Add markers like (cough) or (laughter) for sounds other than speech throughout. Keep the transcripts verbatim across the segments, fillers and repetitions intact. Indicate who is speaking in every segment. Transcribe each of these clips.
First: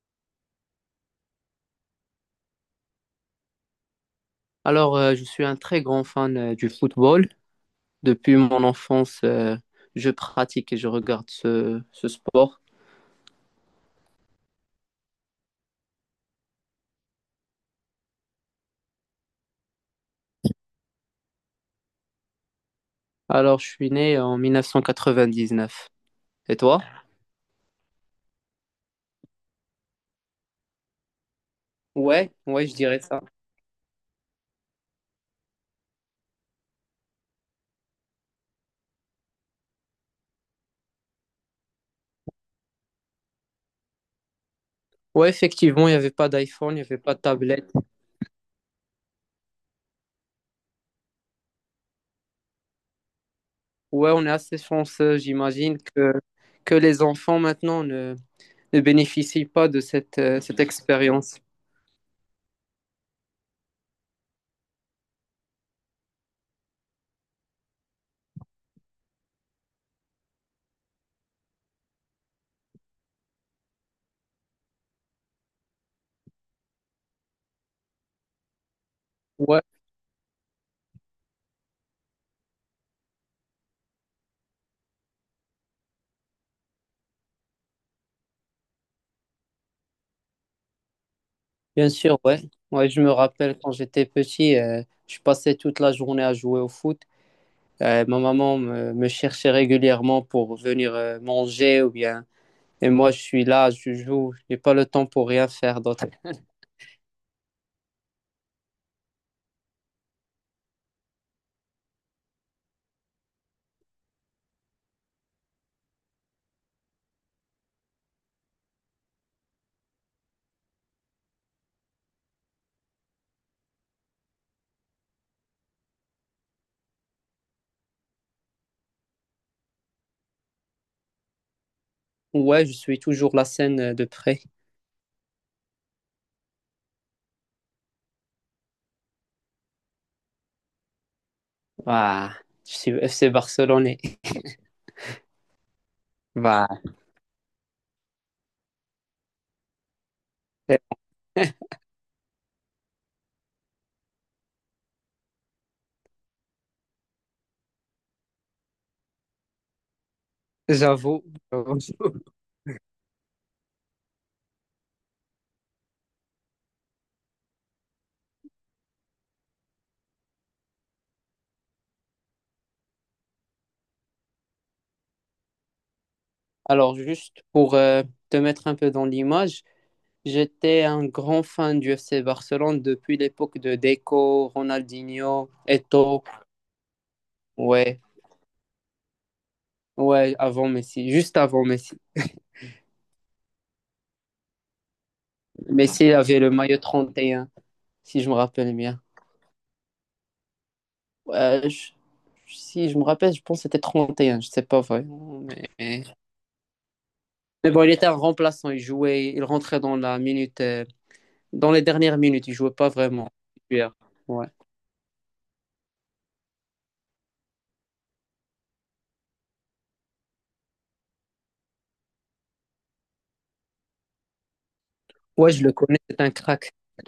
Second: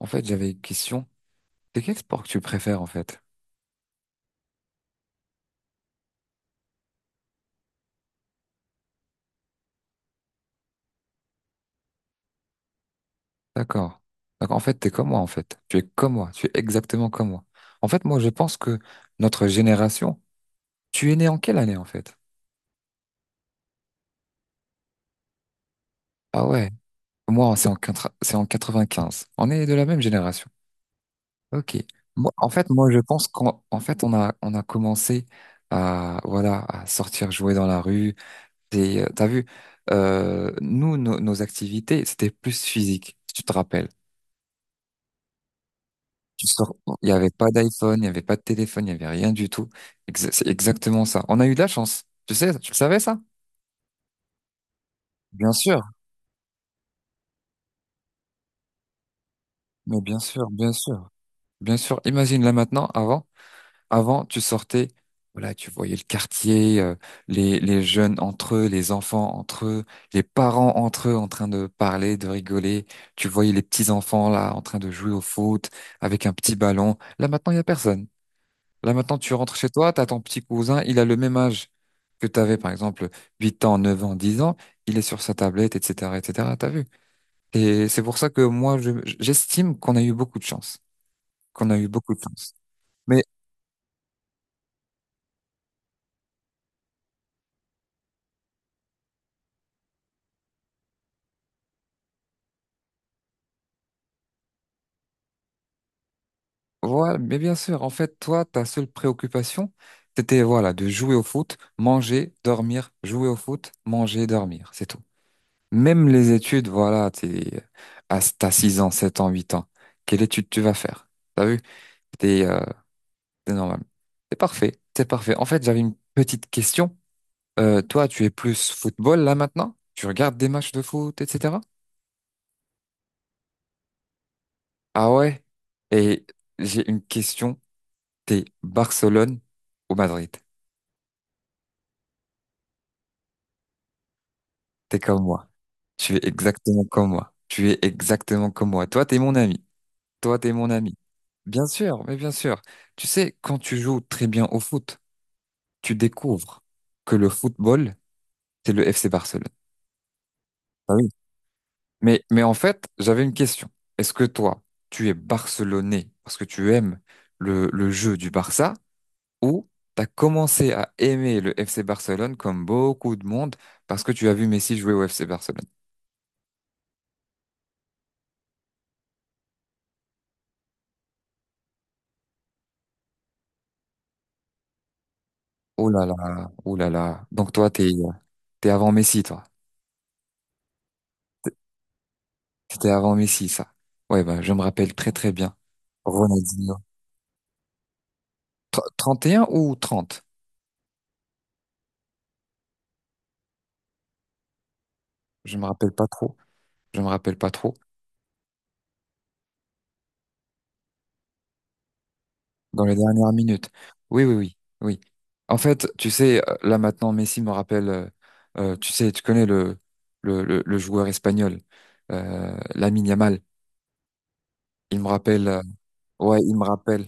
Speaker 1: En fait, j'avais une question. C'est quel sport que tu préfères, en fait?
Speaker 2: Alors, euh, je suis un très grand fan euh, du football. Depuis mon enfance, euh, je pratique et je regarde ce, ce sport.
Speaker 1: D'accord. Donc, en fait, t'es comme moi, en fait. Tu es comme moi. Tu es exactement comme moi. En fait, moi, je pense que notre génération, tu es né en quelle année, en fait?
Speaker 2: Alors, je suis né en mille neuf cent quatre-vingt-dix-neuf.
Speaker 1: Ah
Speaker 2: Et
Speaker 1: ouais.
Speaker 2: toi?
Speaker 1: Moi, c'est en, quatre- c'est en quatre-vingt-quinze. On est de la même génération. Ok.
Speaker 2: Ouais,
Speaker 1: Moi, en fait,
Speaker 2: ouais, je
Speaker 1: moi, je
Speaker 2: dirais ça.
Speaker 1: pense qu'en en fait, on a, on a commencé à, voilà, à sortir jouer dans la rue. Et, euh, t'as vu, euh, nous, nos nos activités, c'était plus physique, si tu te rappelles.
Speaker 2: Ouais, effectivement, il n'y avait pas
Speaker 1: Tu
Speaker 2: d'iPhone, il
Speaker 1: sors,
Speaker 2: n'y avait
Speaker 1: il n'y
Speaker 2: pas de
Speaker 1: avait pas
Speaker 2: tablette.
Speaker 1: d'iPhone, il n'y avait pas de téléphone, il n'y avait rien du tout. Exa- C'est exactement ça. On a eu de la chance. Tu sais, tu le savais ça?
Speaker 2: Ouais, on est assez chanceux,
Speaker 1: Bien
Speaker 2: j'imagine,
Speaker 1: sûr,
Speaker 2: que, que les enfants maintenant ne, ne bénéficient pas de
Speaker 1: mais bien
Speaker 2: cette, euh,
Speaker 1: sûr,
Speaker 2: cette
Speaker 1: bien sûr,
Speaker 2: expérience.
Speaker 1: bien sûr. Imagine là maintenant, avant, avant, tu sortais, voilà, tu voyais le quartier, euh, les, les jeunes entre eux, les enfants entre eux, les parents entre eux en train de parler, de rigoler. Tu voyais les petits enfants là en train de jouer au foot avec un petit ballon. Là maintenant, il y a personne. Là maintenant, tu rentres
Speaker 2: Ouais,
Speaker 1: chez toi, tu as ton petit cousin, il a le même âge que tu avais, par exemple, huit ans, neuf ans, dix ans, il est sur sa tablette, et cetera, et cetera, t'as vu? Et c'est pour ça que moi, je- j'estime qu'on a eu beaucoup de chance, qu'on a eu
Speaker 2: bien
Speaker 1: beaucoup
Speaker 2: sûr,
Speaker 1: de
Speaker 2: ouais.
Speaker 1: chance.
Speaker 2: Ouais, je me
Speaker 1: Mais
Speaker 2: rappelle quand j'étais petit, euh, je passais toute la journée à jouer au foot. Euh, ma maman me, me cherchait régulièrement pour venir euh, manger ou bien. Et moi, je suis là, je joue, j'ai pas le temps pour rien faire d'autre.
Speaker 1: voilà, mais bien sûr, en fait, toi, ta seule préoccupation, c'était, voilà, de jouer au foot, manger, dormir, jouer au foot, manger, dormir, c'est tout. Même les études, voilà, t'es, à, t'as six ans, sept ans, huit ans, quelle étude tu vas faire? T'as vu? C'est normal. C'est parfait. C'est parfait. En fait, j'avais une petite question. Euh, toi, tu es plus football là maintenant? Tu regardes des matchs de foot, et cetera.
Speaker 2: Ouais, je suis toujours la scène euh, de près.
Speaker 1: Ah ouais. Et j'ai une question. T'es Barcelone ou Madrid?
Speaker 2: Ouah, je suis F C Barcelonais.
Speaker 1: T'es comme moi. Tu es
Speaker 2: Bah,
Speaker 1: exactement comme moi. Tu es exactement comme moi. Toi, t'es mon ami. Toi, t'es mon ami. Bien
Speaker 2: (laughs)
Speaker 1: sûr, mais bien sûr. Tu sais, quand tu joues très bien au foot, tu découvres que le football, c'est le F C Barcelone. Ah oui.
Speaker 2: j'avoue.
Speaker 1: Mais, mais en fait, j'avais une question. Est-ce que toi, tu es barcelonais parce que tu aimes le, le jeu du Barça ou t'as commencé à aimer le F C Barcelone comme beaucoup de monde parce que tu as vu Messi jouer au F C Barcelone?
Speaker 2: Alors, juste pour euh, te mettre un peu dans l'image, j'étais un grand fan du F C Barcelone depuis l'époque de Deco, Ronaldinho,
Speaker 1: Oh là là,
Speaker 2: Eto'o.
Speaker 1: oh là là. Donc toi, t'es,
Speaker 2: Ouais,
Speaker 1: t'es avant Messi, toi.
Speaker 2: ouais, avant Messi, juste avant Messi.
Speaker 1: C'était avant Messi, ça. Ouais, bah, je me rappelle très très bien.
Speaker 2: Messi il avait le
Speaker 1: Ronaldinho.
Speaker 2: maillot trente et un, si je me rappelle
Speaker 1: Tr-
Speaker 2: bien.
Speaker 1: trente et un ou trente.
Speaker 2: Ouais, je- si je me rappelle, je pense que c'était trente et un. Je sais pas vraiment.
Speaker 1: Je me rappelle
Speaker 2: Mais,
Speaker 1: pas trop. Je me rappelle pas
Speaker 2: mais
Speaker 1: trop.
Speaker 2: bon, il était un remplaçant, il jouait, il rentrait dans la minute, euh, dans les dernières minutes, il jouait
Speaker 1: Dans
Speaker 2: pas
Speaker 1: les
Speaker 2: vraiment.
Speaker 1: dernières minutes.
Speaker 2: Titulaire.
Speaker 1: Oui, oui,
Speaker 2: Ouais.
Speaker 1: oui, oui. En fait, tu sais, euh, là maintenant, Messi me rappelle, euh, euh, tu sais, tu connais le, le, le, le joueur espagnol, euh, Lamine Yamal. Il me rappelle,
Speaker 2: Ouais,
Speaker 1: euh,
Speaker 2: je le connais, c'est un
Speaker 1: ouais, il me
Speaker 2: crack.
Speaker 1: rappelle,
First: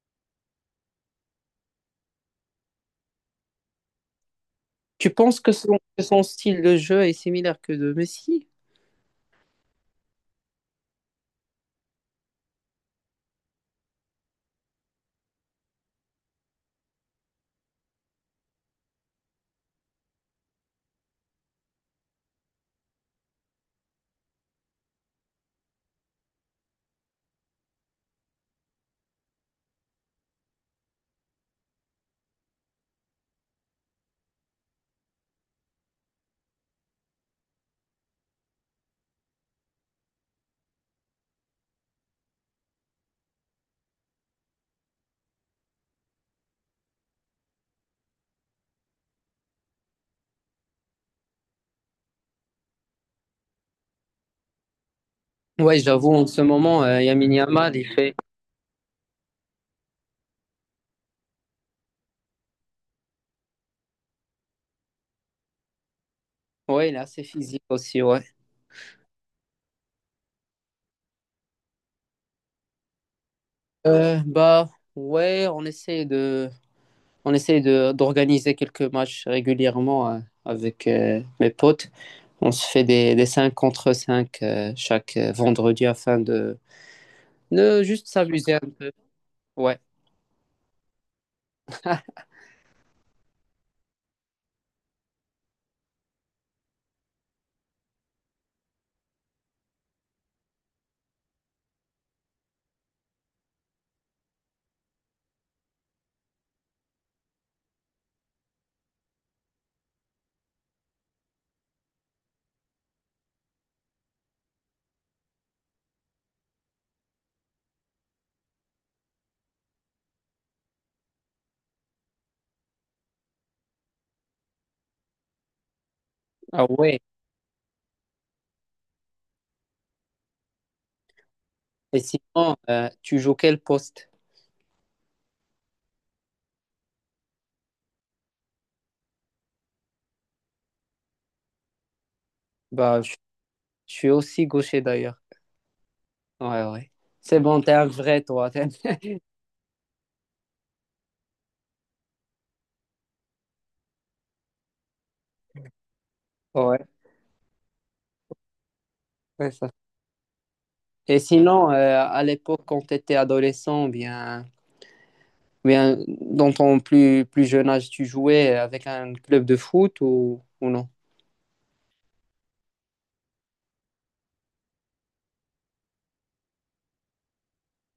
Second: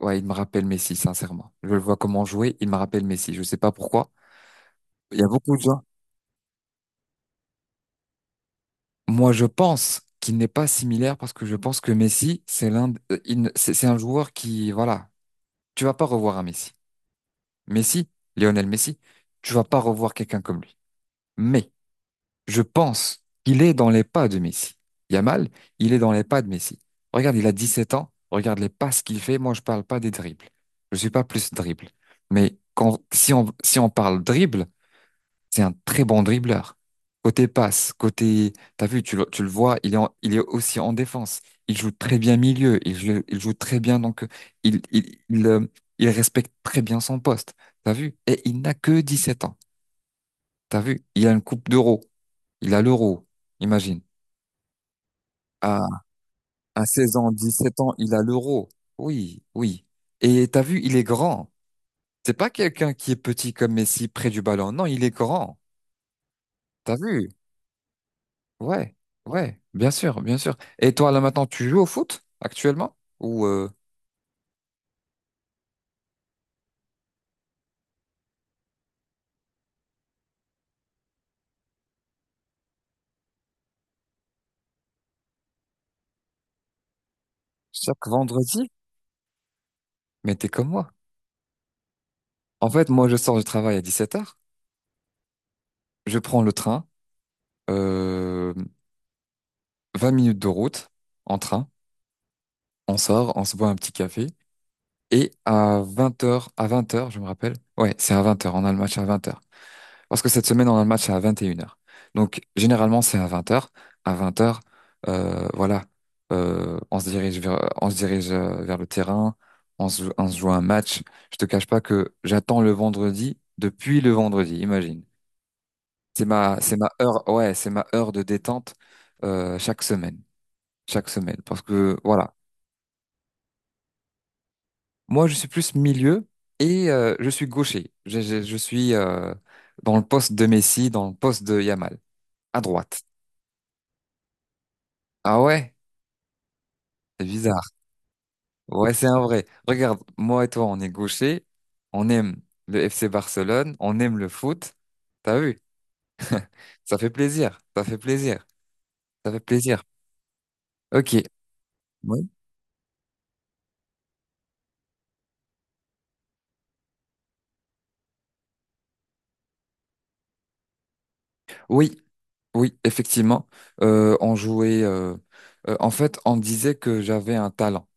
Speaker 1: ouais, il me rappelle Messi, sincèrement. Je le vois comment jouer, il me rappelle Messi. Je sais pas pourquoi.
Speaker 2: Tu
Speaker 1: Il y a
Speaker 2: penses que
Speaker 1: beaucoup de
Speaker 2: son,
Speaker 1: gens.
Speaker 2: que son style de jeu est similaire que de Messi?
Speaker 1: Moi, je pense qu'il n'est pas similaire parce que je pense que Messi, c'est l'un, de- euh, il ne- c'est c'est un joueur qui, voilà, tu vas pas revoir un Messi. Messi, Lionel Messi, tu vas pas revoir quelqu'un comme lui. Mais je pense qu'il est dans les pas de Messi. Yamal, il est dans les pas de Messi. Regarde, il a dix-sept ans. Regarde les passes qu'il fait. Moi, je parle pas des dribbles. Je suis pas plus dribble. Mais quand, si on, si on parle dribble, c'est un très bon dribbleur. Côté passe, côté, t'as vu, tu le, tu le vois, il est, en- il est aussi en défense. Il joue très bien milieu. Il, joue- il joue très bien, donc, il, il, il, euh, il respecte très bien son poste. T'as vu? Et il n'a que dix-sept ans. T'as vu? Il a une coupe d'euro. Il a l'euro. Imagine.
Speaker 2: Ouais,
Speaker 1: À,
Speaker 2: j'avoue, en ce moment,
Speaker 1: à
Speaker 2: euh,
Speaker 1: seize ans,
Speaker 2: Lamine Yamal,
Speaker 1: sept
Speaker 2: il
Speaker 1: ans, il
Speaker 2: fait.
Speaker 1: a l'euro. Oui, oui. Et t'as vu, il est grand. C'est pas quelqu'un qui est petit comme Messi près du ballon. Non, il est grand.
Speaker 2: Ouais, il
Speaker 1: T'as
Speaker 2: est assez
Speaker 1: vu?
Speaker 2: physique aussi, ouais.
Speaker 1: Ouais, ouais, bien sûr, bien sûr. Et toi, là maintenant, tu joues au foot actuellement? Ou euh,
Speaker 2: Euh, bah, ouais, on essaie de. On essaye de d'organiser quelques matchs régulièrement euh, avec euh, mes potes. On se fait des, des cinq contre cinq euh, chaque euh, vendredi afin de, de
Speaker 1: chaque
Speaker 2: juste s'amuser un
Speaker 1: vendredi?
Speaker 2: peu. Ouais.
Speaker 1: Mais t'es comme moi. En fait, moi, je sors du travail à dix-sept heures. Je prends le train. Euh, vingt minutes de route en train. On sort, on se boit un petit café. Et à vingt heures, à vingt heures, je me rappelle. Ouais, c'est à vingt heures. On a le match à vingt heures. Parce que cette semaine, on a le match à vingt et une heures. Donc, généralement, c'est à vingt heures. À vingt heures, euh, voilà, euh, on se dirige vers, on se dirige euh, vers le terrain, on se, on se joue un match. Je te cache pas que j'attends le vendredi depuis le vendredi, imagine. C'est ma,
Speaker 2: Ah
Speaker 1: c'est ma
Speaker 2: ouais.
Speaker 1: heure, ouais, c'est ma heure de détente euh, chaque semaine, chaque semaine. Parce que
Speaker 2: Et
Speaker 1: voilà,
Speaker 2: sinon, euh, tu joues quel poste?
Speaker 1: moi, je suis plus milieu et euh, je suis gaucher. Je, je, je suis euh, dans le poste de Messi, dans le poste de Yamal, à
Speaker 2: Bah,
Speaker 1: droite.
Speaker 2: je, je suis aussi gaucher d'ailleurs.
Speaker 1: Ah ouais?
Speaker 2: Ouais, ouais.
Speaker 1: C'est
Speaker 2: C'est bon,
Speaker 1: bizarre.
Speaker 2: t'es un vrai toi. t'es-
Speaker 1: Ouais, c'est
Speaker 2: (laughs)
Speaker 1: un vrai. Regarde, moi et toi, on est gauchers, on aime le F C Barcelone, on aime le foot. T'as vu?
Speaker 2: Ouais,
Speaker 1: Ça fait plaisir, ça fait plaisir, ça fait
Speaker 2: c'est ça.
Speaker 1: plaisir. Ok.
Speaker 2: Et sinon, euh, à
Speaker 1: Oui.
Speaker 2: l'époque, quand tu étais adolescent, bien, bien, dans ton plus, plus jeune âge, tu jouais avec un club de foot ou, ou non?
Speaker 1: Oui, oui, effectivement. Euh, on jouait. euh, euh, en fait, on disait que j'avais un talent.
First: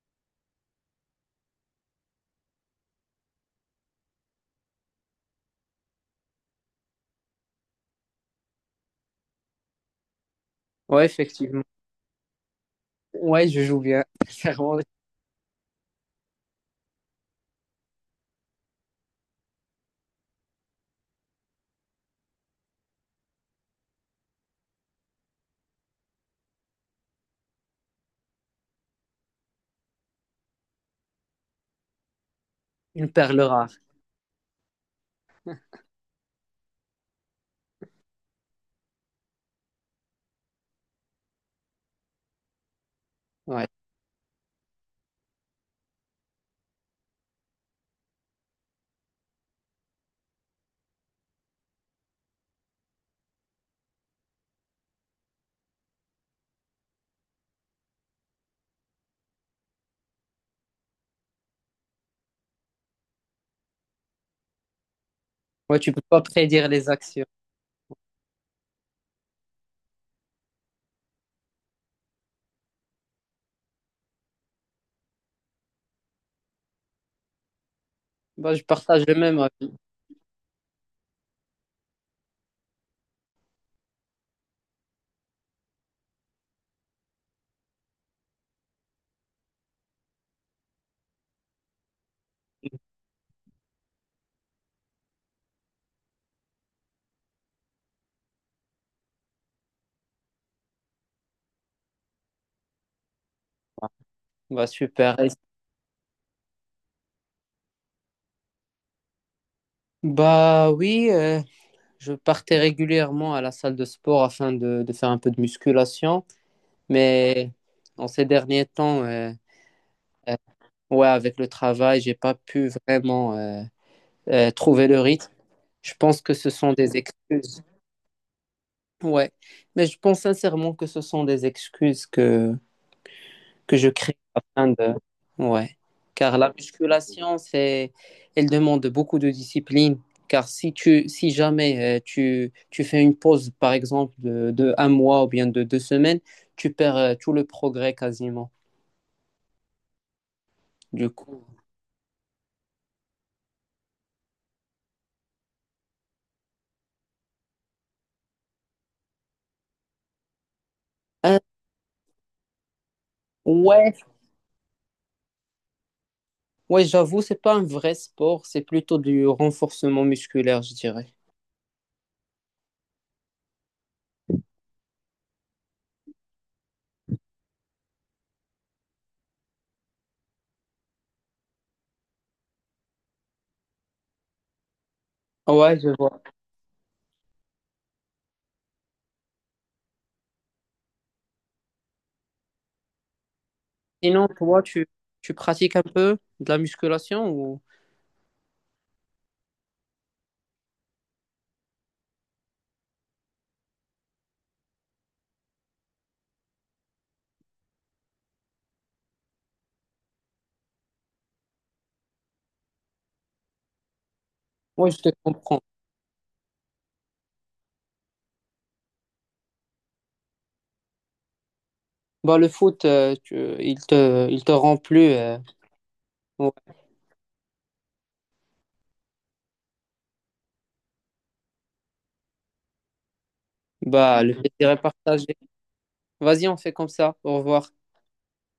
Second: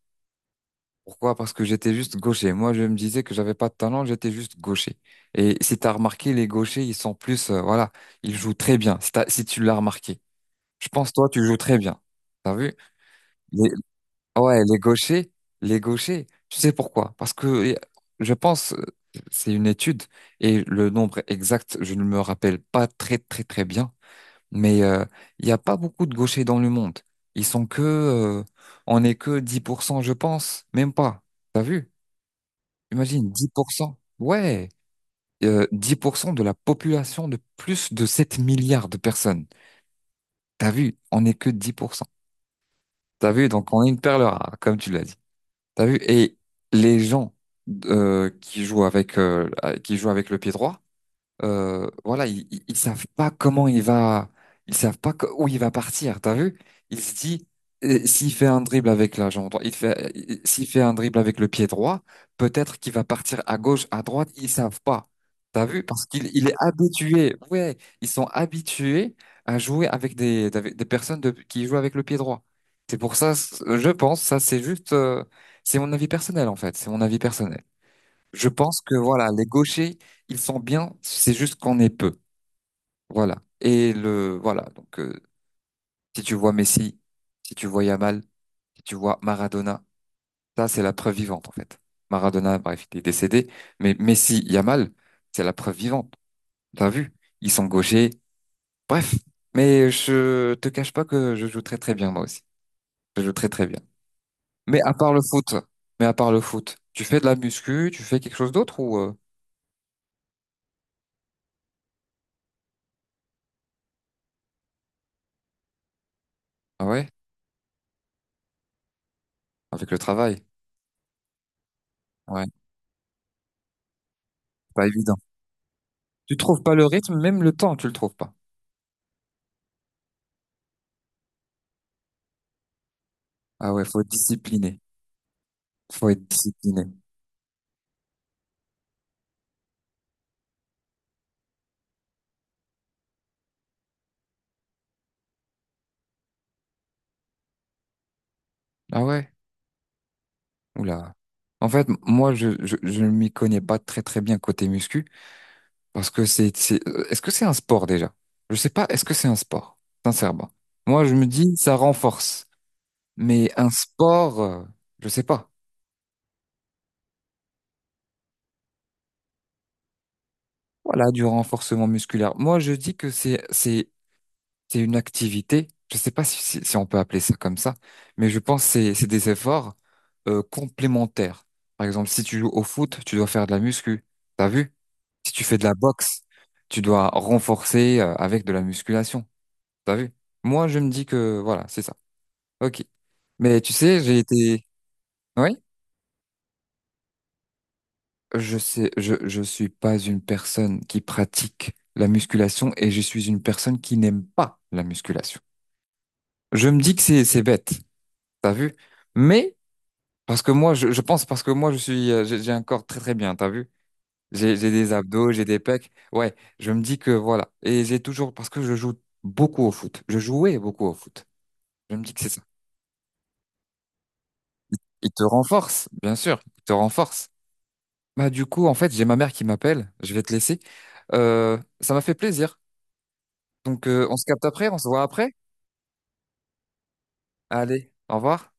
Speaker 1: Pourquoi? Parce que j'étais juste gaucher. Moi, je me disais que j'avais pas de talent, j'étais juste gaucher. Et si t'as remarqué, les gauchers, ils sont plus, euh, voilà, ils jouent très bien. Si t'as- si tu l'as remarqué, je
Speaker 2: Ouais,
Speaker 1: pense toi, tu joues
Speaker 2: effectivement.
Speaker 1: très bien. T'as vu?
Speaker 2: Ouais, je joue bien. (laughs) C'est
Speaker 1: Ouais,
Speaker 2: vraiment
Speaker 1: les gauchers, les gauchers, tu sais pourquoi? Parce que euh, je pense, euh, c'est une étude et le nombre exact, je ne me rappelle pas très très très bien, mais euh, il n'y a pas beaucoup de gauchers dans le monde. Ils sont que, euh, on n'est que dix pour cent, je pense, même pas. T'as vu?
Speaker 2: une
Speaker 1: Imagine,
Speaker 2: perle
Speaker 1: dix pour
Speaker 2: rare.
Speaker 1: cent. Ouais, euh, dix pour cent de la population de plus de sept milliards de personnes. T'as vu? On n'est que dix pour cent. T'as vu?
Speaker 2: Ouais.
Speaker 1: Donc on est une perle rare, comme tu l'as dit. T'as vu? Et les gens euh, qui jouent avec euh, qui jouent avec le pied droit, euh, voilà, ils, ils ils savent pas comment il va, ils savent pas co- où il va partir. T'as vu? Il se dit, euh, s'il fait un dribble avec la jambe droite, il fait, il- s'il fait un dribble avec le pied droit, peut-être qu'il va partir à gauche, à droite. Ils savent pas. T'as
Speaker 2: Ouais,
Speaker 1: vu?
Speaker 2: tu peux
Speaker 1: Parce
Speaker 2: pas
Speaker 1: qu'il, il est
Speaker 2: prédire les actions.
Speaker 1: habitué. Ouais, ils sont habitués à jouer avec des, avec des personnes de- qui jouent avec le pied droit. C'est pour ça, c- je pense, ça c'est juste, euh, c'est mon avis personnel en fait. C'est mon avis personnel. Je
Speaker 2: Bah, je
Speaker 1: pense que
Speaker 2: partage le
Speaker 1: voilà,
Speaker 2: même
Speaker 1: les
Speaker 2: avis.
Speaker 1: gauchers, ils sont bien, c'est juste qu'on est peu. Voilà. Et le voilà, donc euh, si tu vois Messi, si tu vois Yamal, si tu vois Maradona, ça c'est la preuve vivante en fait. Maradona, bref, il est décédé, mais Messi, Yamal, c'est la preuve vivante. T'as vu? Ils sont gauchers. Bref, mais je te cache pas que je joue très très bien moi aussi. Je joue très très bien.
Speaker 2: Bah,
Speaker 1: Mais à part
Speaker 2: super.
Speaker 1: le
Speaker 2: Et-
Speaker 1: foot, mais à part le foot, tu fais de la muscu, tu fais quelque chose d'autre ou euh,
Speaker 2: Bah oui, euh, je partais régulièrement à la salle de sport afin de, de faire un peu de musculation,
Speaker 1: ah ouais,
Speaker 2: mais en ces derniers temps, euh,
Speaker 1: avec le
Speaker 2: euh,
Speaker 1: travail.
Speaker 2: ouais, avec le travail, j'ai pas
Speaker 1: Ouais, c'est
Speaker 2: pu vraiment euh, euh, trouver
Speaker 1: pas
Speaker 2: le
Speaker 1: évident.
Speaker 2: rythme. Je pense que
Speaker 1: Tu
Speaker 2: ce
Speaker 1: trouves
Speaker 2: sont
Speaker 1: pas le
Speaker 2: des
Speaker 1: rythme, même le
Speaker 2: excuses.
Speaker 1: temps, tu le trouves pas.
Speaker 2: Ouais, mais je pense sincèrement que ce sont des excuses que
Speaker 1: Ah
Speaker 2: que
Speaker 1: ouais,
Speaker 2: je
Speaker 1: faut être
Speaker 2: crée afin
Speaker 1: discipliné.
Speaker 2: de... Ouais.
Speaker 1: Faut être
Speaker 2: Car la
Speaker 1: discipliné.
Speaker 2: musculation, c'est, elle demande beaucoup de discipline. Car si tu, si jamais euh, tu, tu fais une pause, par exemple, de, de un mois ou bien de deux semaines, tu perds euh, tout le progrès quasiment.
Speaker 1: Ah ouais?
Speaker 2: Du
Speaker 1: Oula.
Speaker 2: coup,
Speaker 1: En fait, m- moi, je, je, je ne m'y connais pas très très bien côté muscu, parce que c'est, c'est, euh, est-ce que c'est un sport déjà? Je sais pas, est-ce que c'est un sport? Sincèrement. Moi, je me
Speaker 2: Euh,
Speaker 1: dis, ça renforce. Mais un
Speaker 2: ouais,
Speaker 1: sport, euh, je sais pas.
Speaker 2: ouais, j'avoue, c'est pas un vrai sport, c'est plutôt du renforcement musculaire, je
Speaker 1: Voilà,
Speaker 2: dirais.
Speaker 1: du renforcement musculaire. Moi, je dis que c'est, c'est c'est une activité. Je ne sais pas si, si, si on peut appeler ça comme ça, mais je pense que c'est c'est des efforts euh, complémentaires. Par exemple, si tu joues au foot, tu dois faire de la muscu. T'as vu? Si tu fais de la
Speaker 2: Ouais, je vois.
Speaker 1: boxe, tu dois renforcer euh, avec de la musculation. T'as vu? Moi, je me dis que voilà, c'est ça. Ok. Mais tu sais, j'ai
Speaker 2: Sinon, toi,
Speaker 1: été.
Speaker 2: tu, tu
Speaker 1: Oui,
Speaker 2: pratiques un peu de la musculation ou...
Speaker 1: je sais, je je suis pas une personne qui pratique la musculation et je suis une personne qui n'aime pas la musculation. Je me dis que c'est c'est bête. T'as vu? Mais parce que moi, je, je pense parce que moi, je suis, euh, j'ai j'ai un corps très très bien, t'as vu? J'ai j'ai
Speaker 2: Ouais,
Speaker 1: des
Speaker 2: je te
Speaker 1: abdos, j'ai des
Speaker 2: comprends.
Speaker 1: pecs. Ouais, je me dis que voilà. Et j'ai toujours, parce que je joue beaucoup au foot. Je jouais beaucoup au foot. Je me dis que c'est
Speaker 2: Bah,
Speaker 1: ça.
Speaker 2: le foot, euh, tu- il te, il te rend plus.
Speaker 1: Il te
Speaker 2: euh,
Speaker 1: renforce, bien sûr. Il
Speaker 2: ouais.
Speaker 1: te renforce. Bah, du coup, en fait, j'ai ma mère qui m'appelle. Je vais te laisser. Euh, ça m'a fait plaisir. Donc, euh, on
Speaker 2: Bah,
Speaker 1: se
Speaker 2: le
Speaker 1: capte après,
Speaker 2: plaisir
Speaker 1: on
Speaker 2: est
Speaker 1: se voit
Speaker 2: partagé.
Speaker 1: après.
Speaker 2: Vas-y, on fait comme ça. Au revoir.
Speaker 1: Allez, au revoir.